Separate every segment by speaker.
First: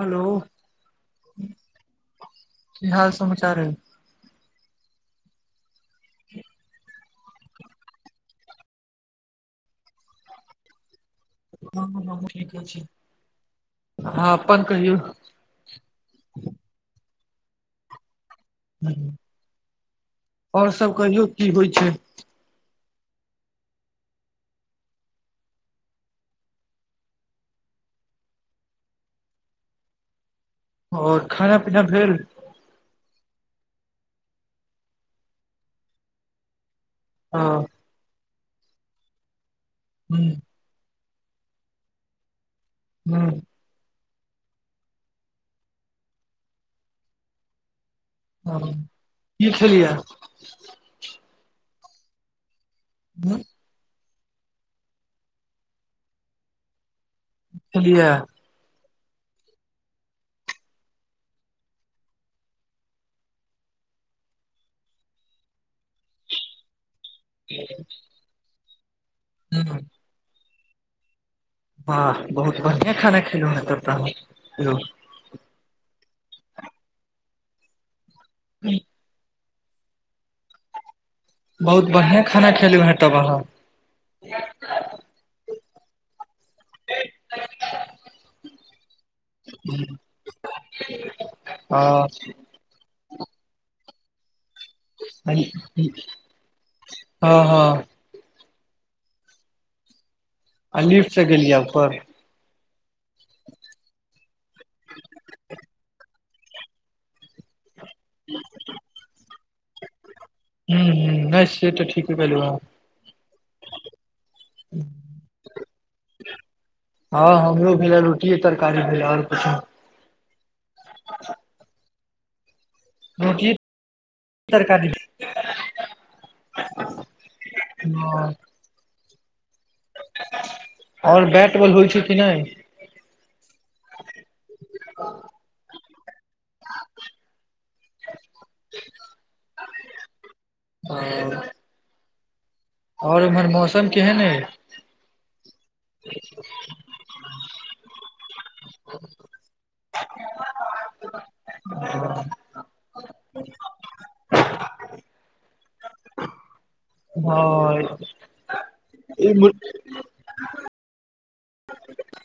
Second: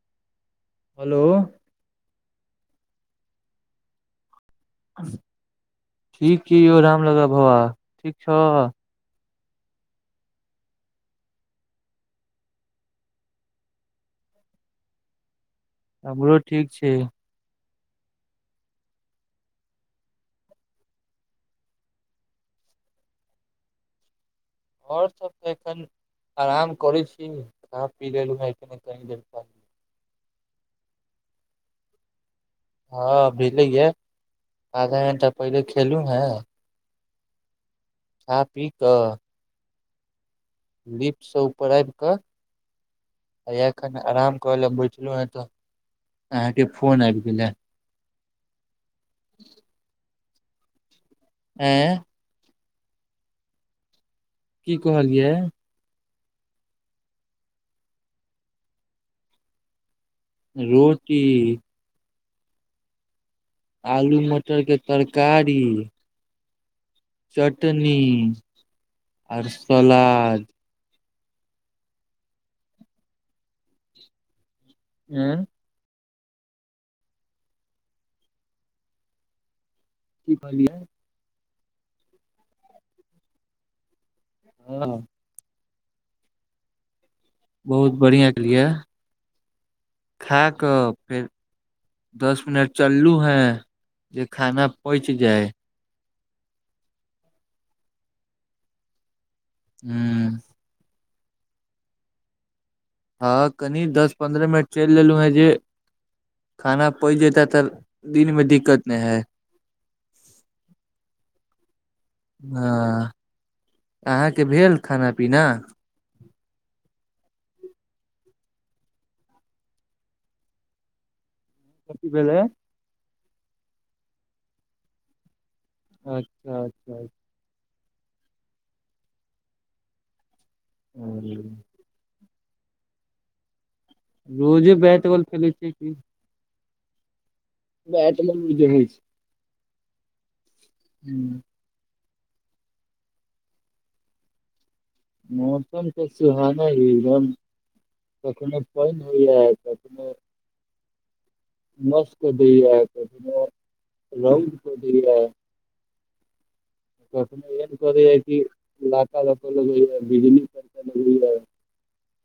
Speaker 1: Hello
Speaker 2: hello
Speaker 1: की हाल समाचार यै
Speaker 2: ठीक छै यौ राम लल्ला बाबा ठीक छौ
Speaker 1: हँ ठीक छै हँ अपन कहियौ
Speaker 2: हमरो ठीक छै
Speaker 1: आओर सब कहियो की होइ छै
Speaker 2: और सब त एखन आराम करे छी कह पी लेलु
Speaker 1: आओर खाना पीना भेल
Speaker 2: हँ भेले ये आधा घंटा पहिले खेलु हे
Speaker 1: हँ
Speaker 2: खा पी कऽ
Speaker 1: हूँ [inaudible]
Speaker 2: लिपट से ऊपर आबि कऽ
Speaker 1: हँ
Speaker 2: आखन आराम करै लए बठलौ हँ तऽ आहाँके फोन आब गेलै है
Speaker 1: की खेलियै
Speaker 2: ऐ
Speaker 1: हँ [inaudible]
Speaker 2: की कहलियै
Speaker 1: बुझलियै [unintelligible]
Speaker 2: रोटी आलू मटर के तरकारी चटनी आर
Speaker 1: हूँ
Speaker 2: सलाद
Speaker 1: वाह बहुत बढ़िया खाना खेलहु हे तब त
Speaker 2: हूँ
Speaker 1: [unintelligible]
Speaker 2: की कहलियै [unintelligible]
Speaker 1: बहुत बढ़िआं खाना खेलु हें तब अहाँ
Speaker 2: हँ [inaudible] बहुत बढ़िया खैलियए खा कऽ फेर दस मिनट चललू हे जे खा के
Speaker 1: हँ हँ
Speaker 2: हू
Speaker 1: अ लिफट से गेलियै ऊपर
Speaker 2: हँ कनि दस पन्द्रह मिनट चलि लेलहु हेँ जे खाना पचि जैते तऽ दिनमे दिक्कत नहि हय
Speaker 1: हूंम्म हूंम्म नहि से तऽ ठीके कहलू अहाँ
Speaker 2: आहाँके भेल खाना पीना
Speaker 1: हँ हमरो भेले रोटीये तरकारी भेले और किछ नहि
Speaker 2: कथि भेलै
Speaker 1: रोटीये [unintelligible] तरकारी
Speaker 2: अच्छा अच्छा अच
Speaker 1: [unintelligible] आओर
Speaker 2: अच्छा।
Speaker 1: बैट बॉल होइ छै कि नहि
Speaker 2: रोजे बैट बॉल खेलै छियै की तर [unintelligible] जे होइ छै हूंम्म
Speaker 1: और इम्हर मौसम केहन अय
Speaker 2: मौसम तऽ सुहाना ही एकदम कखनो पानि होइया कखनो मस्त तऽ [unintelligible] को दैय कखनो एहन
Speaker 1: हँ
Speaker 2: करैया कि लाका लकय
Speaker 1: इम्हर
Speaker 2: लगैया बिजली करके लगैया [unintelligible]
Speaker 1: [inaudible]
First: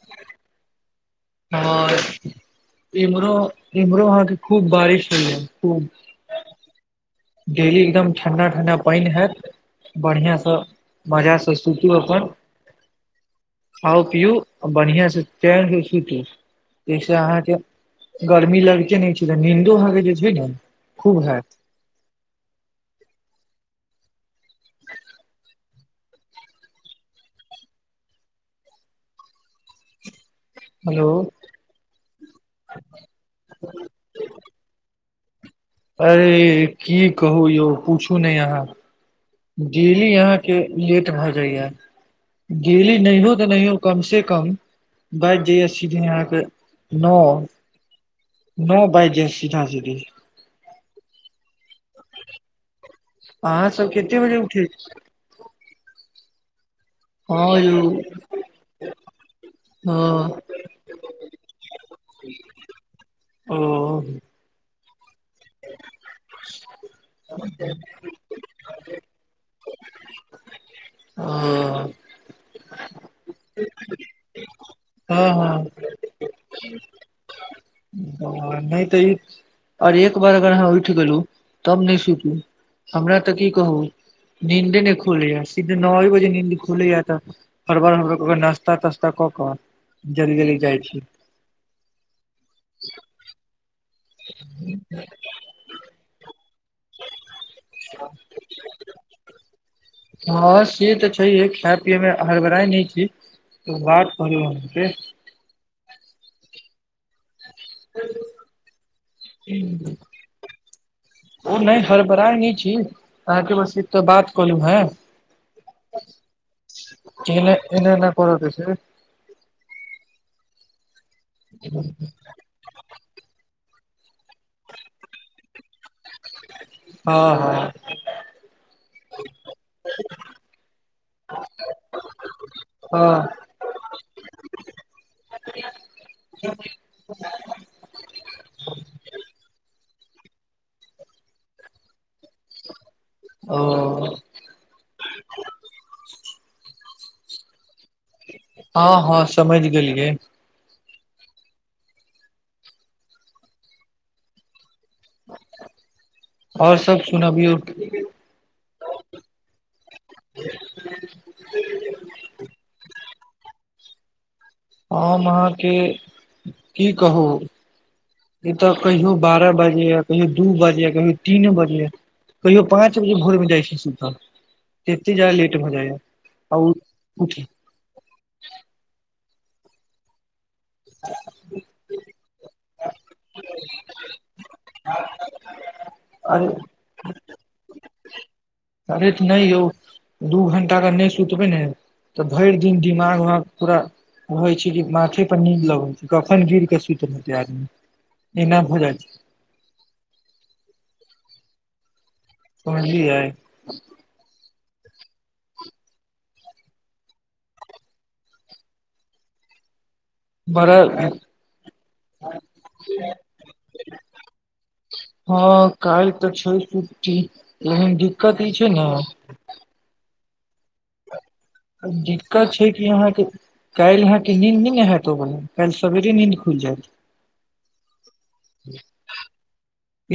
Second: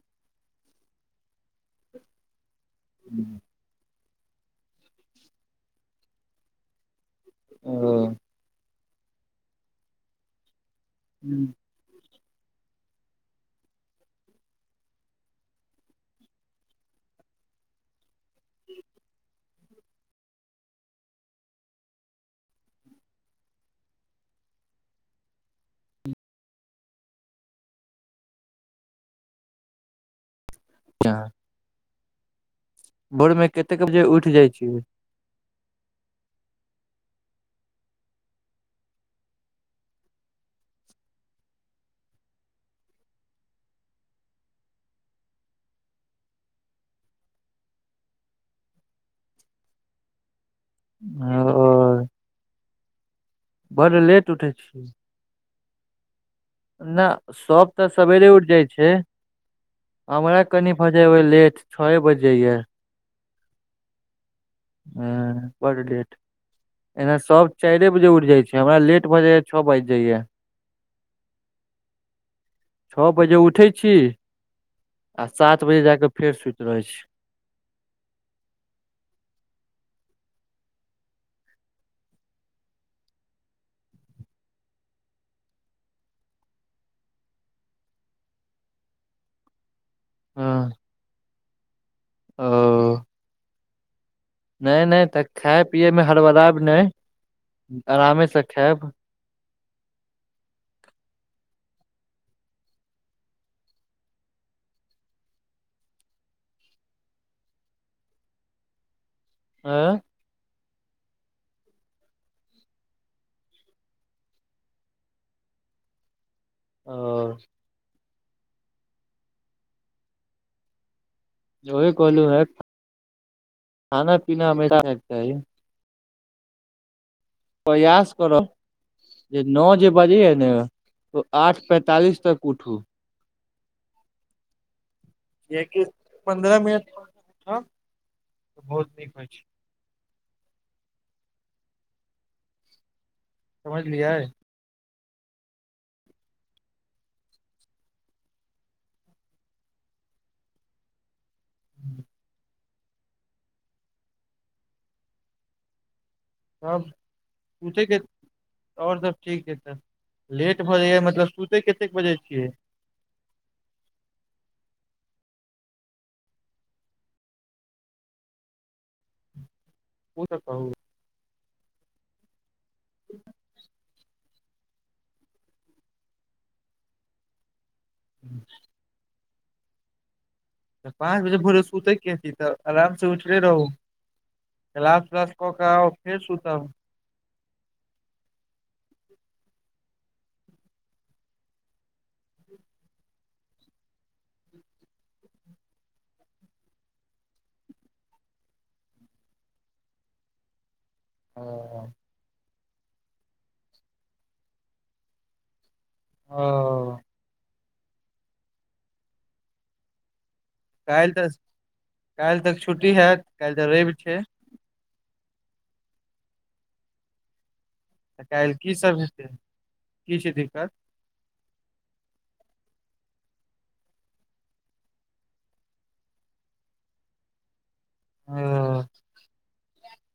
Speaker 1: आ इम्हरो इम्हरो आहाँके खूब बारिश भेले खूब डेली एकदम
Speaker 2: ओ
Speaker 1: ठंडा ठंडा पानि हेत बढ़ियाँ से मजा से सुत [unintelligible] तु अपन खाउ पीउ बढ़ियाँ से चैन से सुतू ऐसे अहाँके गर्मी लगते नहि छै तऽ नीन्दो भके जे छै ने खूब हेत हेलो
Speaker 2: भोर मे केतेक बजे उठि जाइ छियै
Speaker 1: अरे की कहू यौ पूछू नै अहाँ डेली अहाँके लेट भऽ जाइये डेली नहियो तऽ नहियो कम से कम बाजि जाइये सीधे अहाँके नौ नौ बाजि जाए सीधा सीधी
Speaker 2: होलो [unintelligible]
Speaker 1: आहाँ सब
Speaker 2: बड
Speaker 1: केते
Speaker 2: लेट
Speaker 1: बजे
Speaker 2: उठै
Speaker 1: उठे छी
Speaker 2: न
Speaker 1: हँ
Speaker 2: सब तऽ
Speaker 1: यौ
Speaker 2: सवेरे उठि जाइ छै हमरा
Speaker 1: हँ
Speaker 2: कनी भऽ जाइ ये लेट छौये बजि जाइये
Speaker 1: ओ
Speaker 2: हँ पर डेट एना सब चाइरे बजे उठि जाइ छै हमरा लेट भऽ जाइये छ‌ओ बाजि जाइये
Speaker 1: [inaudible]
Speaker 2: छओ बजे उठै छी आ
Speaker 1: हँ
Speaker 2: सात
Speaker 1: हँ
Speaker 2: बजे जाके फेर सुति रहै छी
Speaker 1: ओ नहि तऽ ई आओर एक बार अगर अहाँ उठि गेलु तब नहि सुतू हमरा तऽ की कहू नींदे नहि खुलैये जा सीधे नौए बजे नींद खुलैये तऽ हर बर हर बर क क नास्ता तास्ता कऽ कऽ जल्दी
Speaker 2: हँ
Speaker 1: जल्दी जाइ छी
Speaker 2: ओ
Speaker 1: [inaudible]
Speaker 2: नहि नहि तऽ खायनए पियैमे हड़बराएब नहि आरामेसँ खायब
Speaker 1: हँ से तऽ छै है खाय पियए मे हरबड़ाइ नै छी त बात करू अहाँ से
Speaker 2: हँ
Speaker 1: [inaudible] ओ नहि हरबड़ाइ नै छी अहाँके बस एक टा बात कहलू हें
Speaker 2: और
Speaker 1: एने एने एना कर दै छै
Speaker 2: यही कहलू है खाना पीना हमेशा के चाही
Speaker 1: हँ हँ
Speaker 2: प्रयास करू नो ए जे बजे ह ने त आठ पैंतालिस तक उठू
Speaker 1: हँ
Speaker 2: पन्द्रह मिनट बहुत नीक होइ छै
Speaker 1: [unintelligible] ओ
Speaker 2: समझलियै
Speaker 1: हँ हँ समझ गेलियै
Speaker 2: हूँ
Speaker 1: [unintelligible] आओर
Speaker 2: आब
Speaker 1: सब सुनबियौ
Speaker 2: पूछे के [unintelligible] आओर सब ठीक हइ तऽ लेट भऽ जाइया मतलब सुतै कतेक बजे छियै
Speaker 1: हम अहाँके की कहू ई तऽ कहियो बारह बजे
Speaker 2: ओ
Speaker 1: कहियो
Speaker 2: तऽ
Speaker 1: दू
Speaker 2: कहू
Speaker 1: बजे कहियो तीन बजे कहियो पाँच बजे भोरमे जाई छी सुतअ एतेक जादा लेट भऽ जाईया आउ
Speaker 2: हूँ [inaudible] तऽ पाँच बजे भोरे सुतय के अथि तऽ आराम सँ उठले रहू राख राख कऽ कऽआब फेर
Speaker 1: अरे
Speaker 2: सुतब
Speaker 1: नहि यौ दू घंटा अगर नहि सुतबै ने तऽ भरि दिन दिमाग पूरा होइ छै कि माथे पर नीद लगैत छै कखन गिर के सुतल जैब इनाम हो जाइत छै [unintelligible]
Speaker 2: ह [inaudible]
Speaker 1: समझलीयै
Speaker 2: हाँ
Speaker 1: बड़ा
Speaker 2: काल्हि तऽ काल्हि तक छुट्टी हेयत काल्हि तऽ रवि छैये
Speaker 1: हँ काइल तऽ छै छुट्टी लेकिन
Speaker 2: तऽ
Speaker 1: दिक्कत ई
Speaker 2: काल्हि
Speaker 1: छै
Speaker 2: की
Speaker 1: ने
Speaker 2: सब हेतै की छै दिक्कत
Speaker 1: दिक्कत छै कि अहाँ के काल्हि अहाँ के नीन्द नहि ने हेयत ओ काल्हि सबेरे नींद खुलि जायत
Speaker 2: ओ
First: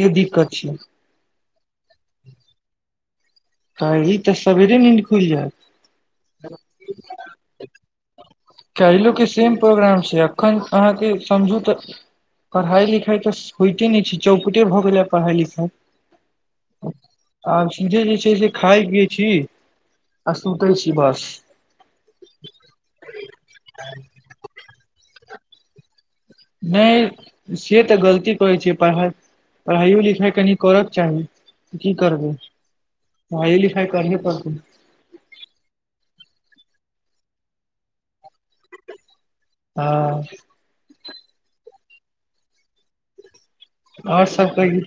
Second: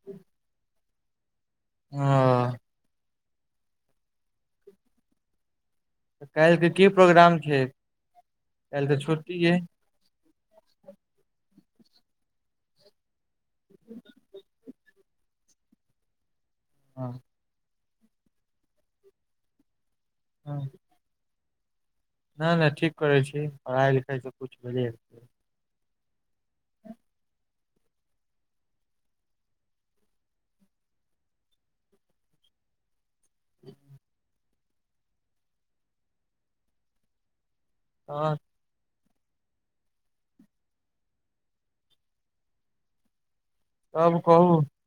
Speaker 1: ये दिक्कत छै
Speaker 2: ह
Speaker 1: कल्हि तऽ सबेरे नींद खुलि जायत
Speaker 2: तऽ काल्हिके की प्रोग्राम छै काल्हि तऽ
Speaker 1: कल क
Speaker 2: छुट्टी
Speaker 1: सेम
Speaker 2: यै
Speaker 1: प्रोग्राम छै एखन अहाँ के समझू तऽ पढ़ाई लिखाई तऽ होइते नहि छै चौपटे भऽ गेले पढ़ाइ लिखाइ
Speaker 2: हा
Speaker 1: आ चूजे जे छै से खाय पियए छी आ सुते छी बस
Speaker 2: ना ना ठीक करै छी पढ़ाई लिखाई सँ किछु भेले
Speaker 1: नहि से तऽ गलती करैत छै पढ़ाइ पढ़ाइयो लिखाइ कनि करके चाही की करबै हाँ एलिखाई करहे पड़ते
Speaker 2: हाँ
Speaker 1: हँ
Speaker 2: तब
Speaker 1: और
Speaker 2: कहू
Speaker 1: सब कहिओ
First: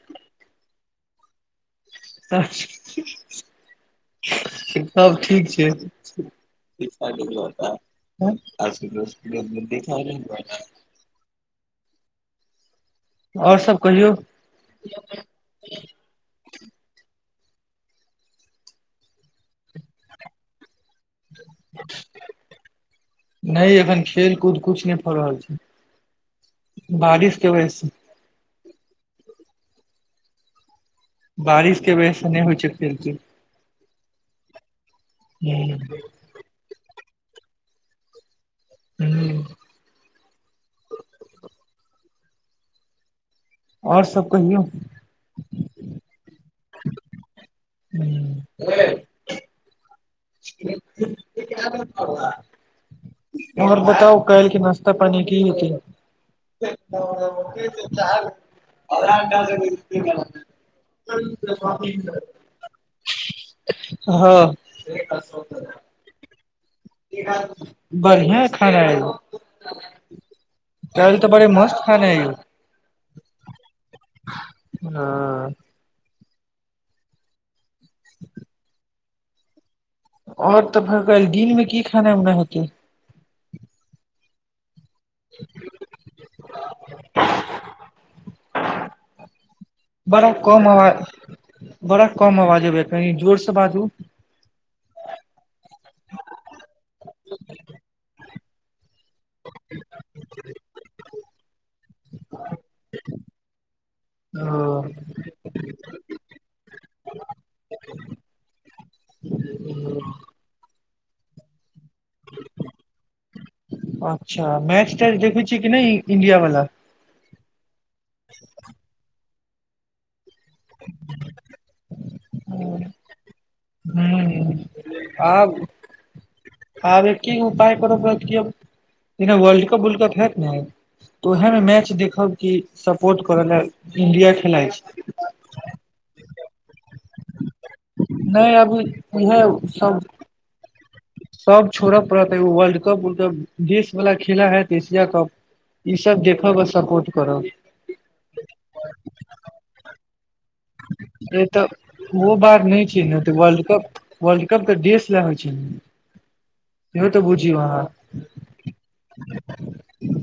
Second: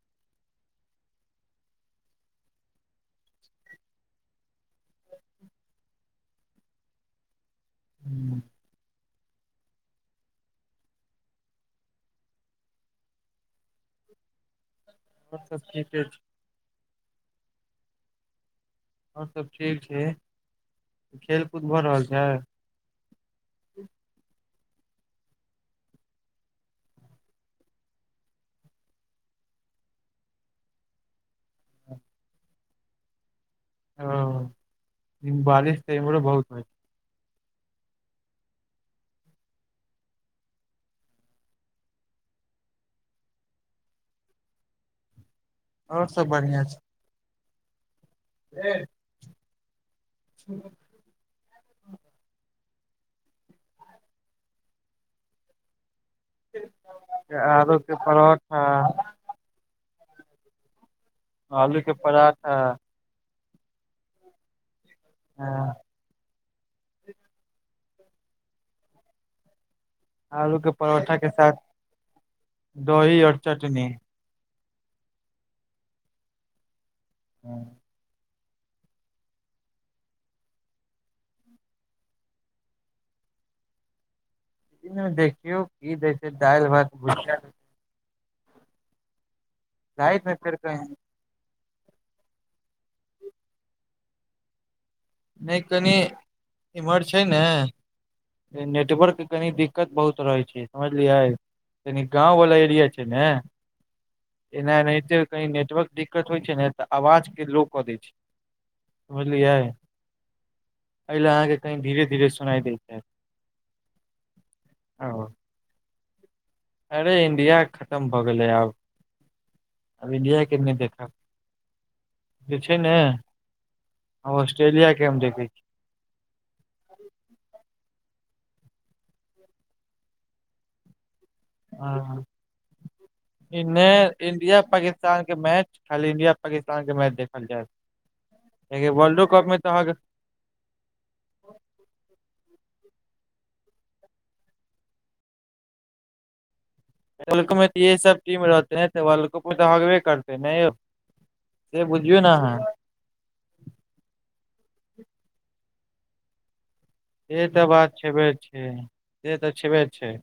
Speaker 1: तऽ सब ठीक छै आज के
Speaker 2: हूँ,
Speaker 1: न्यूज चैनल देख [unintelligible] और सब कहियौ
Speaker 2: और सब ठीके छै आओर सब ठीक छै खेल कूद भऽ रहल छै
Speaker 1: ने एखन खेल कूद कुछ नहि भऽ रहल छै बारिश के बजह से बारिशके वजह से नहि होइ छै [unintelligible]
Speaker 2: ओ लेकिन बारीसँ त इमोरा बहुत होइ
Speaker 1: हू आओर सब कहियौ
Speaker 2: आओर सब बढ़िया छै
Speaker 1: हुँ
Speaker 2: [unintelligible]
Speaker 1: [inaudible] और बताउ काइल के नाश्ता पानी की होतै पटा
Speaker 2: आलू के परोठा
Speaker 1: [unintelligible] आधा घंटा
Speaker 2: आलू के पराठा
Speaker 1: हँ
Speaker 2: हँ
Speaker 1: [unintelligible] बढ़िआँ खाना रहे
Speaker 2: आलू के परोठा के साथ
Speaker 1: खाना है यौ
Speaker 2: दही और चटनी
Speaker 1: हँ
Speaker 2: हँ
Speaker 1: [inaudible] आओर तऽ भ गेल दिन मे की खाना उना होतै
Speaker 2: दिन मे देखियौ की दैय छै दालि भात भुजिया राति
Speaker 1: बड़ा
Speaker 2: मे फेर
Speaker 1: कम अवा
Speaker 2: कही
Speaker 1: बड़ा कम अवाज आबै य कनी जोर सँ बाजू
Speaker 2: नै कनि इम्हर छै ने नेटवर्क कनी दिक्कत बहुत रहै छै समझलियै कनि गाँंव वाला एरिया छै न एना
Speaker 1: हँ
Speaker 2: एहिते की नेटवर्क दिक्कत होइ छै न तऽ आवाज के लो कऽ दै छै बुझलियै एहि लऽ अहाँ के कनी धिरे
Speaker 1: अच्छा मैच तेच देखै छियै कि नहि इंडिया वाला
Speaker 2: अरे इंडिया खतम भऽ गेले आब अब इंडिया के नई देखब जे छै ने
Speaker 1: ह
Speaker 2: ऑस्ट्रेलिया के हम देखैत
Speaker 1: आब
Speaker 2: छी
Speaker 1: आब एकी उपाय कर पड़त कि अब जेना वर्ल्ड कप उल्ड कप हेयत न तऽ उएहमे मैच
Speaker 2: छी
Speaker 1: देखब कि सपोर्ट करय
Speaker 2: इन्ने
Speaker 1: लेलए इण्डिया
Speaker 2: इंडिया
Speaker 1: खेलाइ छै
Speaker 2: पाकिस्तान मैच खाली इंडिया पाकिस्तान के मैच देखल जाई
Speaker 1: नहि अब
Speaker 2: क्याकी वर्ल्ड
Speaker 1: इहे
Speaker 2: कप मे तऽ अहाँ कऽ
Speaker 1: सब सब छोड़ऽ पड़त हऽ वर्ल्ड कप मेंदेश वाला खेला हैत एशिया कप ई सब देख ब सपोर
Speaker 2: वल्को तऽ इह सब चीज मे रहते ने तऽ वल्को में तऽ हगबे करते ने यौ
Speaker 1: नइ हमरा
Speaker 2: से
Speaker 1: तऽ
Speaker 2: बुझियौ ने
Speaker 1: वो
Speaker 2: अहाँ
Speaker 1: बार नहि चीन तऽ वर्ल्ड कप वर्ल्ड कप तऽ देस ले होई छै ने इहो
Speaker 2: से
Speaker 1: बुझियौ
Speaker 2: तऽ
Speaker 1: अहाँ
Speaker 2: बात छेबे छै से तऽ छेबे छै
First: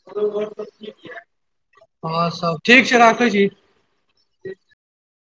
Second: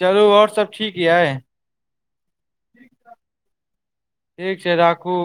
Speaker 2: चलू आओर सब ठीक यै
Speaker 1: हाँ सब ठीक छै राखै छी
Speaker 2: ठीक छै राखू